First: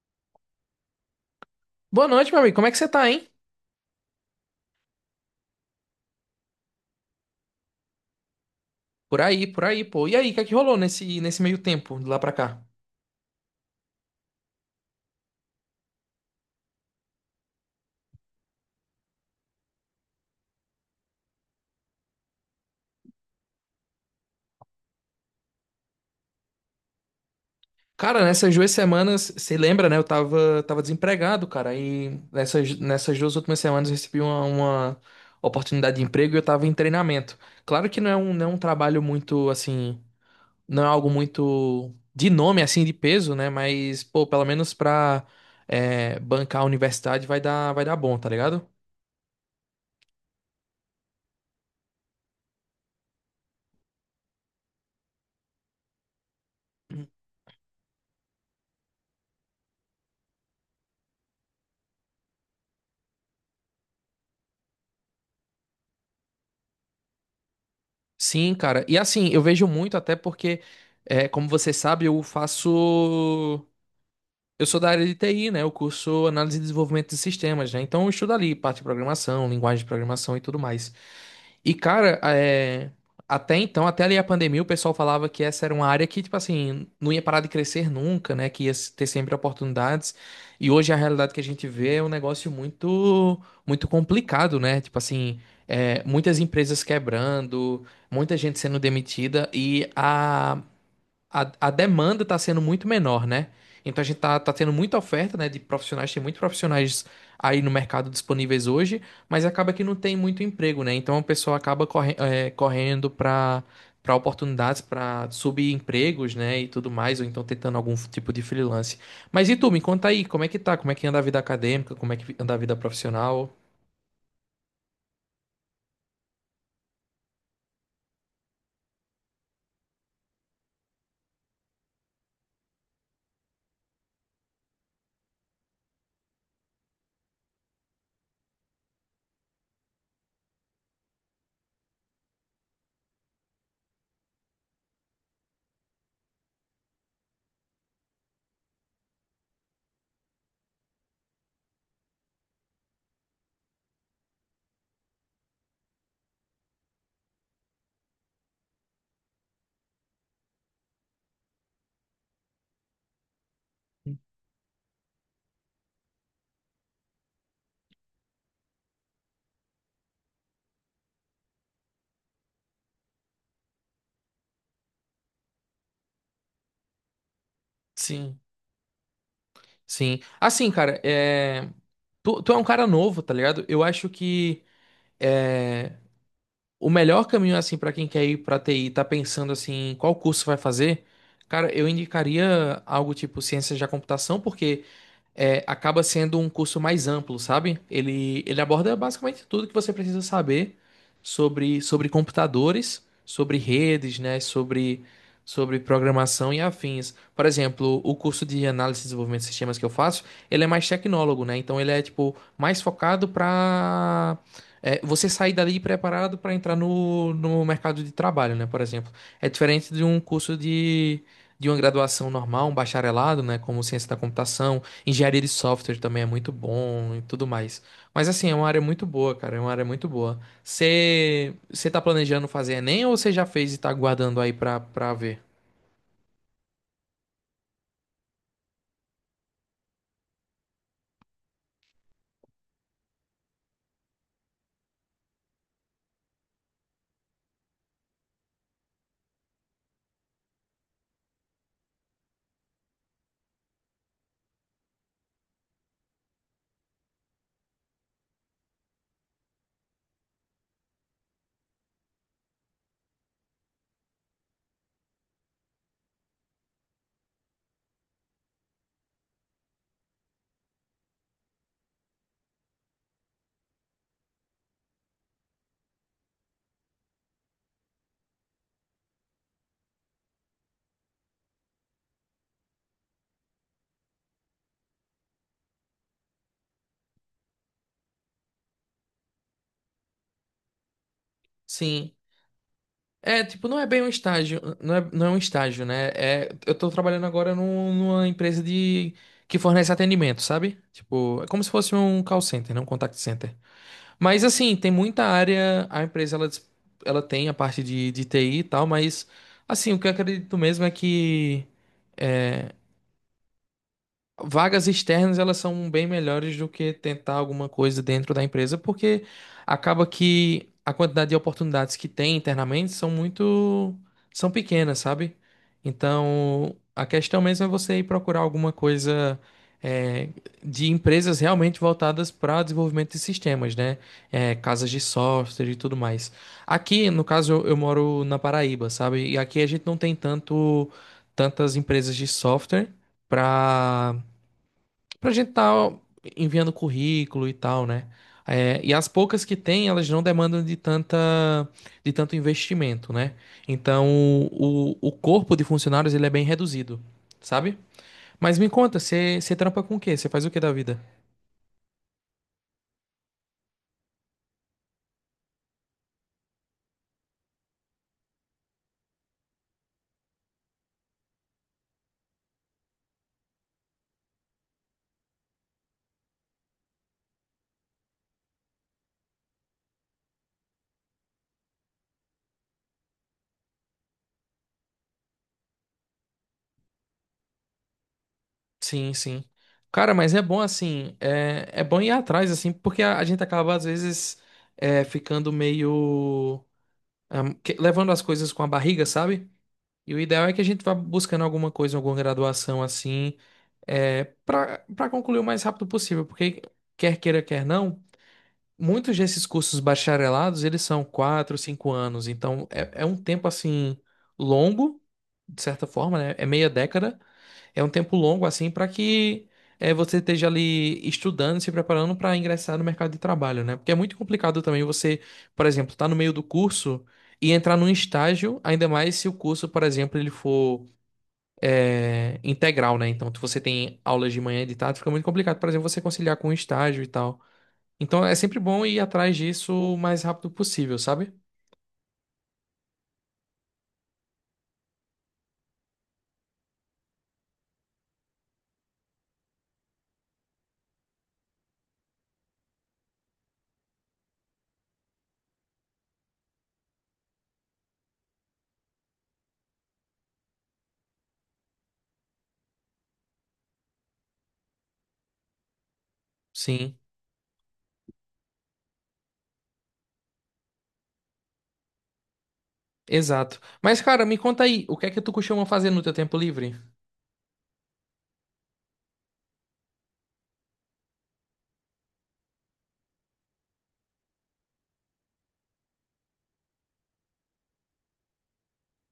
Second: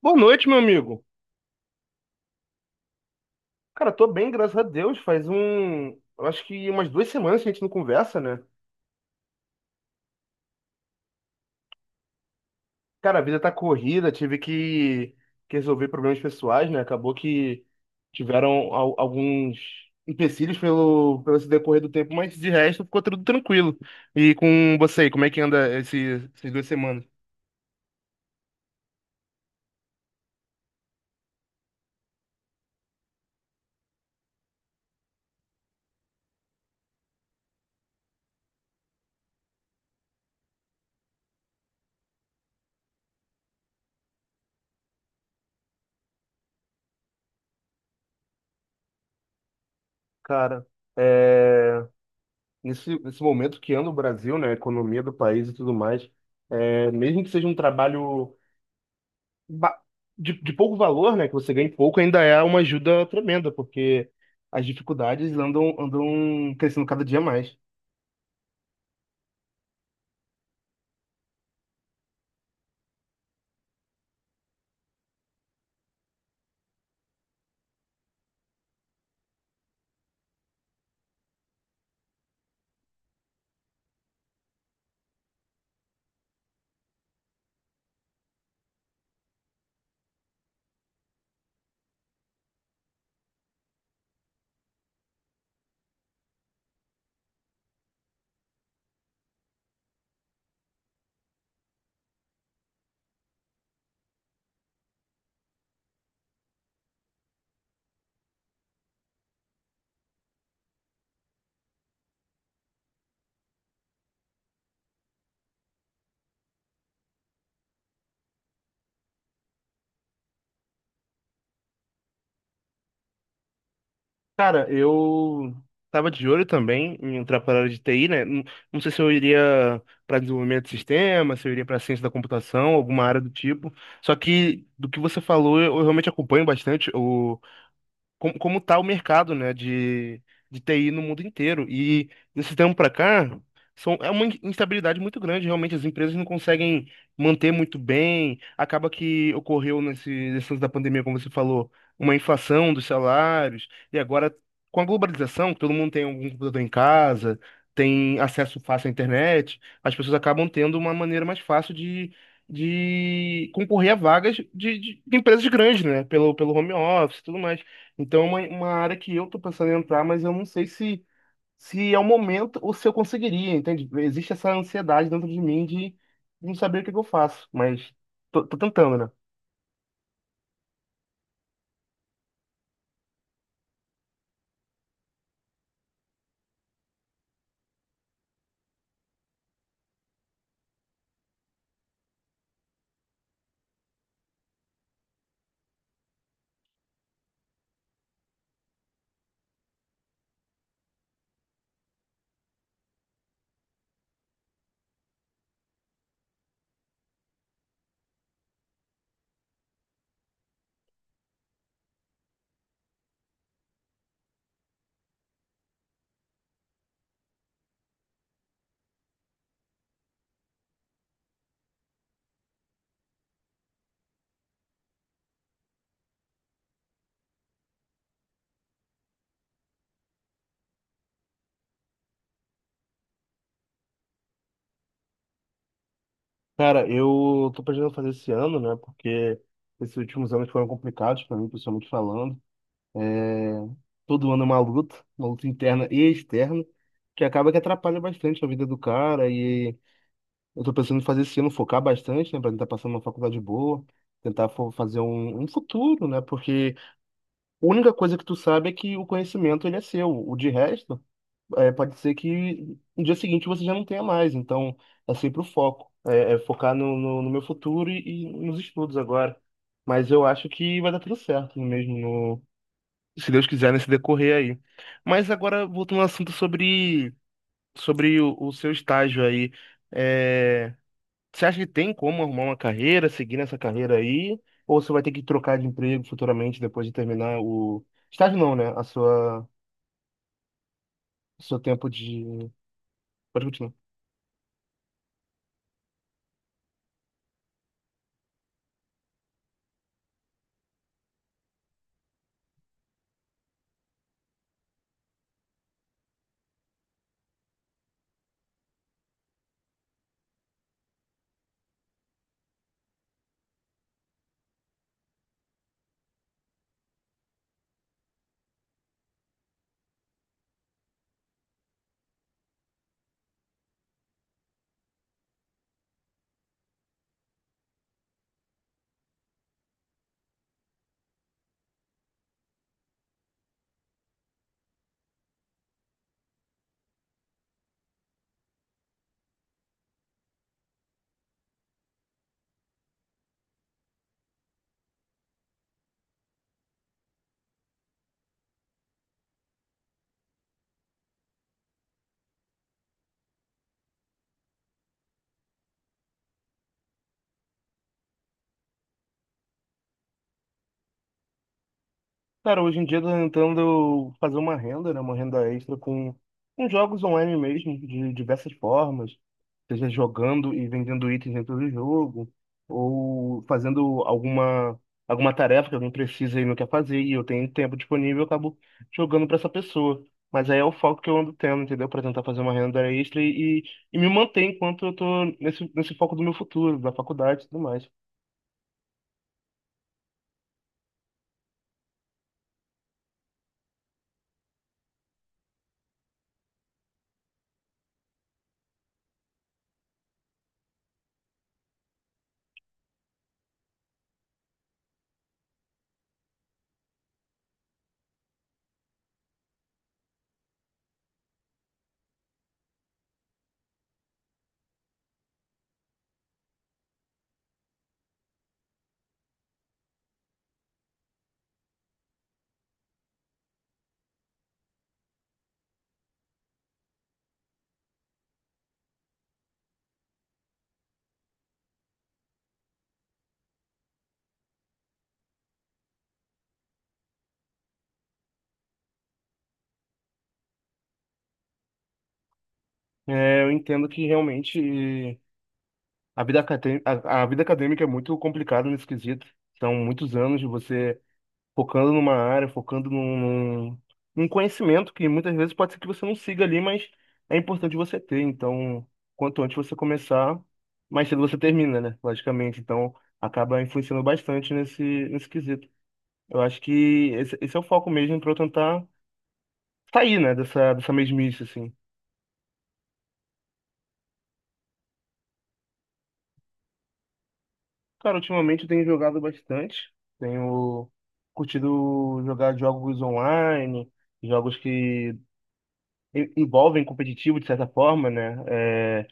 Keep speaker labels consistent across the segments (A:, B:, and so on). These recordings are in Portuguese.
A: Boa noite, meu amigo.
B: Boa noite, meu amigo. Como é que você tá, hein?
A: Cara, tô bem, graças a Deus. Eu acho que umas duas semanas que a gente não conversa, né?
B: Por aí, pô. E aí, o que é que rolou nesse meio tempo, de lá pra cá?
A: Cara, a vida tá corrida, que resolver problemas pessoais, né? Acabou que tiveram alguns empecilhos pelo esse decorrer do tempo, mas de resto ficou tudo tranquilo. E com você aí, como é que anda essas duas semanas?
B: Cara, nessas 2 semanas, você lembra, né? Eu tava desempregado, cara. E nessas 2 últimas semanas eu recebi uma oportunidade de emprego e eu tava em treinamento. Claro que não é um trabalho muito, assim, não é algo muito de nome, assim, de peso, né? Mas, pô, pelo menos pra bancar a universidade vai dar bom, tá ligado?
A: Cara, é, nesse momento que anda o Brasil, né? A economia do país e tudo mais, mesmo que seja um trabalho ba- de pouco valor, né, que você ganha em pouco, ainda é uma ajuda tremenda, porque as dificuldades andam crescendo cada dia mais.
B: Sim, cara. E assim, eu vejo muito até porque, como você sabe, eu faço. Eu sou da área de TI, né? Eu curso análise e desenvolvimento de sistemas, né? Então eu estudo ali parte de programação, linguagem de programação e tudo mais. E, cara, até então, até ali a pandemia, o pessoal falava que essa era uma área que, tipo assim, não ia parar de crescer nunca, né? Que ia ter sempre oportunidades. E hoje a realidade que a gente vê é um negócio muito, muito complicado, né? Tipo assim, muitas empresas quebrando, muita gente sendo demitida e a demanda está sendo muito menor, né? Então a gente tá tendo muita oferta, né, de profissionais, tem muitos profissionais aí no mercado disponíveis hoje, mas acaba que não tem muito emprego, né? Então a pessoa acaba correndo para oportunidades, para subempregos, né, e tudo mais, ou então tentando algum tipo de freelance. Mas e tu, me conta aí, como é que tá? Como é que anda a vida acadêmica? Como é que anda a vida profissional?
A: Cara, eu tava de olho também em entrar para a área de TI, né? Não, não sei se eu iria para desenvolvimento de sistema, se eu iria para ciência da computação, alguma área do tipo. Só que do que você falou, eu realmente acompanho bastante o como tá o mercado, né, de TI no mundo inteiro. E desse tempo para cá, é uma instabilidade muito grande, realmente as empresas não conseguem manter muito bem. Acaba que ocorreu nesse lance da pandemia, como você falou, uma inflação dos salários. E agora, com a globalização, que todo mundo tem algum computador em casa, tem acesso fácil à internet, as pessoas acabam tendo uma maneira mais fácil de concorrer a vagas de empresas grandes, né? Pelo home office e tudo mais. Então, é uma área que eu tô pensando em entrar, mas eu não sei se é o momento ou se eu conseguiria, entende? Existe essa ansiedade dentro de mim de não saber o que que eu faço, mas
B: Sim.
A: tô tentando, né?
B: Sim. Assim, cara, tu é um cara novo, tá ligado? Eu acho que. é, O melhor caminho, assim, para quem quer ir pra TI, tá pensando, assim, qual curso vai fazer, cara, eu indicaria algo tipo ciências da computação, porque acaba sendo um curso mais amplo, sabe? Ele aborda basicamente tudo que você precisa saber sobre computadores, sobre redes, né? Sobre programação e afins. Por exemplo, o curso de análise e desenvolvimento de sistemas que eu faço, ele é mais tecnólogo, né? Então ele é tipo mais focado para você sair dali preparado para entrar no mercado de trabalho, né? Por exemplo, é diferente de um curso de uma graduação normal, um bacharelado, né, como ciência da computação. Engenharia de software também é muito bom e tudo mais. Mas assim, é uma área muito boa, cara. É uma área muito boa. Você tá planejando fazer Enem ou você já fez e tá aguardando aí pra ver?
A: Cara, eu tô planejando fazer esse ano, né? Porque esses últimos anos foram complicados pra mim, pessoalmente falando. É, Todo ano é uma luta interna e externa, que acaba que atrapalha bastante a vida do cara. E eu tô pensando em fazer esse ano, focar bastante, né? Pra tentar passar numa faculdade boa, tentar fazer um futuro, né? Porque a única coisa que tu sabe é que o conhecimento ele é seu. O de resto, é, pode ser que no dia seguinte você já não tenha mais. Então, é sempre o foco. É focar no meu futuro e nos estudos agora. Mas eu acho que vai dar tudo certo mesmo, se Deus quiser, nesse decorrer aí. Mas agora, voltando ao assunto sobre o seu estágio aí. É, você acha que tem como arrumar uma carreira, seguir nessa carreira aí? Ou você vai ter que trocar de emprego futuramente depois de terminar o estágio, não, né? A sua, o seu tempo
B: Sim.
A: de. Pode
B: É, tipo,
A: continuar.
B: não é bem um estágio. Não é um estágio, né? É, eu tô trabalhando agora numa empresa de que fornece atendimento, sabe? Tipo, é como se fosse um call center, né? Um contact center. Mas assim, tem muita área, a empresa ela tem a parte de TI e tal, mas assim, o que eu acredito mesmo é que é, vagas externas, elas são bem melhores do que tentar alguma coisa dentro da empresa, porque acaba que a quantidade de oportunidades que tem internamente são pequenas, sabe? Então, a questão mesmo é você ir procurar alguma coisa é, de empresas realmente voltadas para desenvolvimento de sistemas, né? É, casas de software e tudo mais. Aqui, no caso, eu moro na Paraíba, sabe? E aqui a gente não tem tantas empresas de software para pra gente estar enviando currículo e tal, né? É, e as poucas que tem, elas não demandam de tanto investimento, né? Então, o corpo de funcionários, ele é bem reduzido, sabe? Mas me conta, você trampa com o quê? Você faz o que da vida?
A: Cara, hoje em dia eu tô tentando fazer uma renda, né? Uma renda extra com jogos online mesmo, de diversas formas. Seja jogando e vendendo itens dentro do jogo, ou fazendo alguma tarefa que alguém precisa e não quer fazer, e eu tenho tempo disponível, eu acabo jogando para essa pessoa. Mas aí é o foco que eu ando tendo, entendeu? Para tentar fazer uma renda extra e me manter enquanto eu tô nesse foco do meu futuro, da faculdade e tudo mais.
B: Sim, sim. Cara, mas é bom assim, é bom ir atrás, assim, porque a gente acaba, às vezes, ficando meio. Ah, levando as coisas com a barriga, sabe? E o ideal é que a gente vá buscando alguma coisa, alguma graduação, assim, para concluir o mais rápido possível, porque quer queira, quer não, muitos desses cursos bacharelados, eles são 4, 5 anos, então é um tempo assim longo, de certa forma, né? É meia década, é um tempo longo assim para que você esteja ali estudando, se preparando para ingressar no mercado de trabalho, né? Porque é muito complicado também você, por exemplo, estar no meio do curso e entrar num estágio, ainda mais se o curso, por exemplo, ele for integral, né? Então, se você tem aulas de manhã e de tarde, fica muito complicado, por exemplo, você conciliar com o estágio e tal. Então, é sempre bom ir atrás disso o mais rápido possível, sabe?
A: É, eu entendo que realmente a vida a vida acadêmica é muito complicada nesse quesito. São muitos anos de você focando numa área, focando num conhecimento que muitas vezes pode ser que você não siga ali, mas é importante você ter. Então, quanto antes você começar, mais cedo você termina, né? Logicamente. Então, acaba influenciando bastante nesse quesito. Eu acho
B: Sim,
A: que esse é o foco mesmo para eu tentar sair, né, dessa mesmice, assim.
B: exato. Mas, cara, me conta aí, o que é que tu costuma fazer no teu tempo livre?
A: Cara, ultimamente eu tenho jogado bastante. Tenho curtido jogar jogos online, jogos que envolvem competitivo de certa forma, né? É,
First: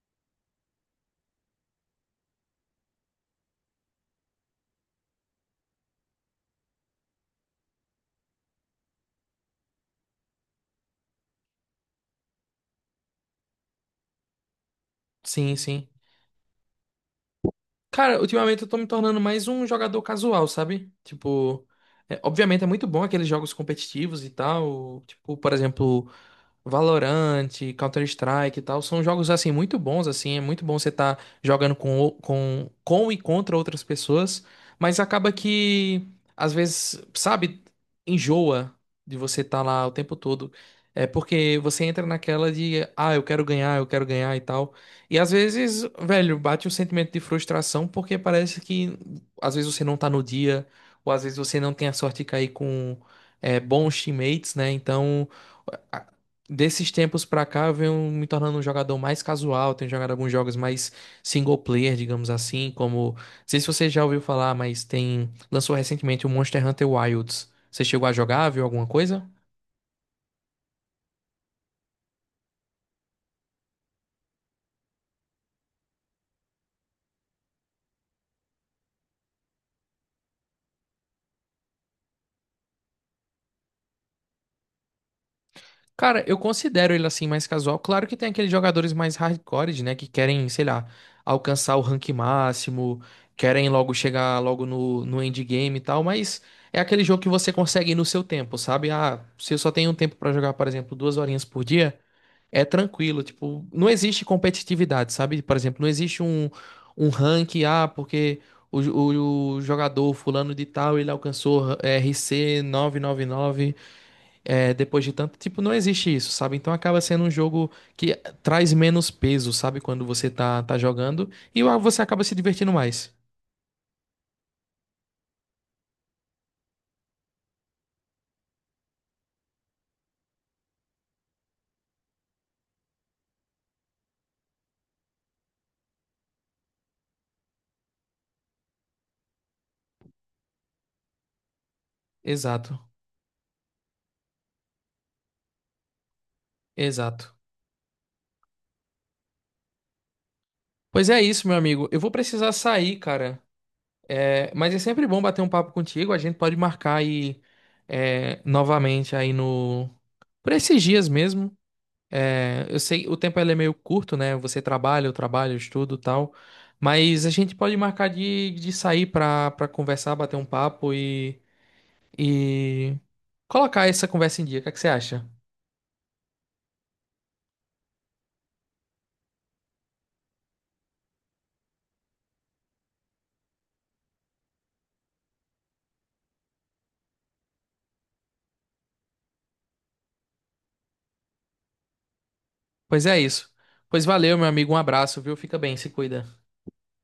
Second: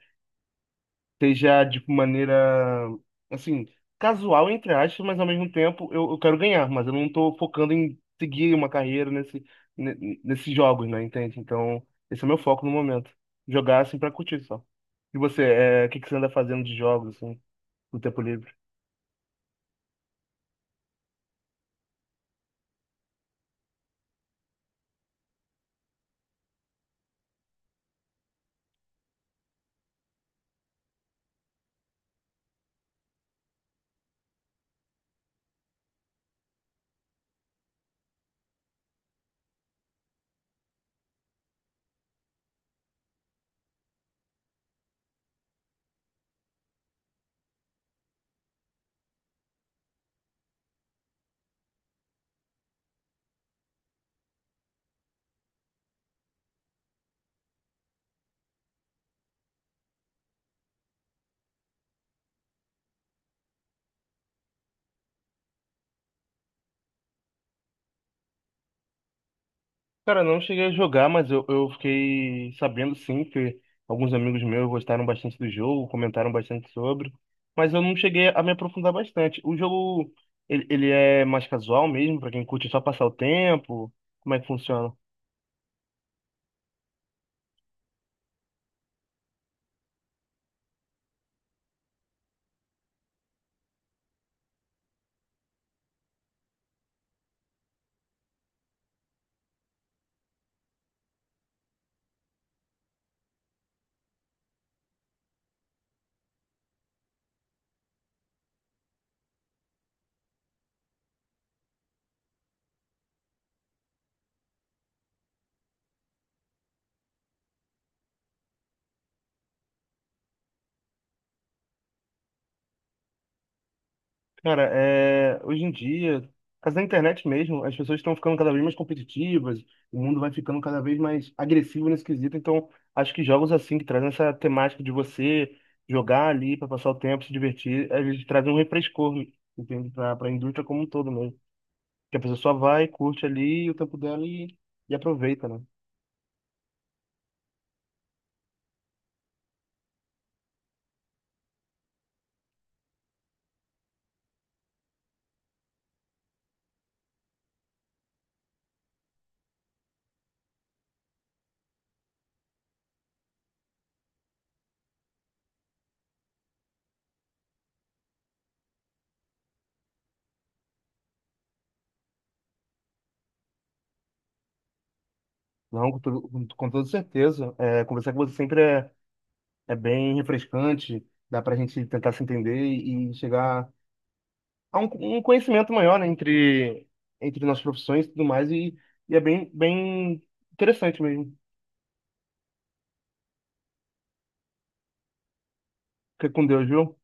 A: seja de maneira, assim, casual, entre aspas, mas ao mesmo tempo eu quero ganhar, mas eu não tô focando em seguir uma carreira nesses jogos, né? Entende? Então, esse é o meu foco no momento. Jogar, assim, pra curtir só. E você,
B: Sim,
A: é, o
B: sim.
A: que que você anda fazendo de jogos, assim, no
B: Cara,
A: tempo livre?
B: ultimamente eu tô me tornando mais um jogador casual, sabe? Tipo, obviamente é muito bom aqueles jogos competitivos e tal. Tipo, por exemplo, Valorant, Counter-Strike e tal, são jogos assim muito bons assim, é muito bom você estar jogando com, o- com com e contra outras pessoas, mas acaba que às vezes, sabe, enjoa de você estar lá o tempo todo. É porque você entra naquela de, ah, eu quero ganhar e tal. E às vezes, velho, bate um sentimento de frustração porque parece que às vezes você não tá no dia, ou às vezes você não tem a sorte de cair com bons teammates, né? Então, desses tempos pra cá, eu venho me tornando um jogador mais casual. Tenho jogado alguns jogos mais single player, digamos assim, como. Não sei se você já ouviu falar, mas tem. Lançou recentemente o Monster Hunter Wilds. Você chegou a jogar, viu alguma coisa?
A: Cara, não cheguei a jogar, mas eu fiquei sabendo sim, que alguns amigos meus gostaram bastante do jogo, comentaram bastante sobre, mas eu não cheguei a me aprofundar bastante. O jogo, ele é mais casual mesmo, pra quem curte só passar o tempo? Como é que funciona?
B: Cara, eu considero ele assim mais casual. Claro que tem aqueles jogadores mais hardcore, né? Que querem, sei lá, alcançar o rank máximo, querem logo chegar logo no endgame e tal, mas. É aquele jogo que você consegue ir no seu tempo, sabe? Ah, se eu só tenho um tempo pra jogar, por exemplo, 2 horinhas por dia. É tranquilo, tipo, não existe competitividade, sabe? Por exemplo, não existe um ranking, ah, porque o jogador fulano de tal, ele alcançou RC 999, depois de tanto, tipo, não existe isso, sabe? Então acaba sendo um jogo que traz menos peso, sabe? Quando você tá jogando e você acaba se divertindo mais.
A: Cara, é, hoje em dia, mas na internet mesmo, as pessoas estão ficando cada vez mais competitivas, o mundo vai ficando cada vez mais agressivo nesse quesito, então acho que jogos assim, que trazem essa temática de você jogar ali para passar o tempo, se divertir, eles trazem um refrescor, entende? Para a indústria como um todo mesmo. Que a pessoa só
B: Exato,
A: vai, curte ali o tempo dela e aproveita, né?
B: exato. Pois é isso, meu amigo. Eu vou precisar sair, cara. É, mas é sempre bom bater um papo contigo. A gente pode marcar aí novamente aí no por esses dias mesmo. É, eu sei o tempo ele é meio curto, né? Você trabalha, eu trabalho, eu estudo, e tal. Mas a gente pode marcar de sair pra conversar, bater um papo e colocar essa conversa em dia. O que é que você acha?
A: Não, com toda certeza. É, conversar com você sempre é, é bem refrescante, dá pra gente tentar se entender e chegar há um conhecimento maior, né, entre nossas profissões e tudo mais, e é bem, bem interessante mesmo.
B: Pois é isso. Pois valeu, meu amigo. Um abraço, viu? Fica bem, se
A: Fica
B: cuida.
A: com Deus, viu?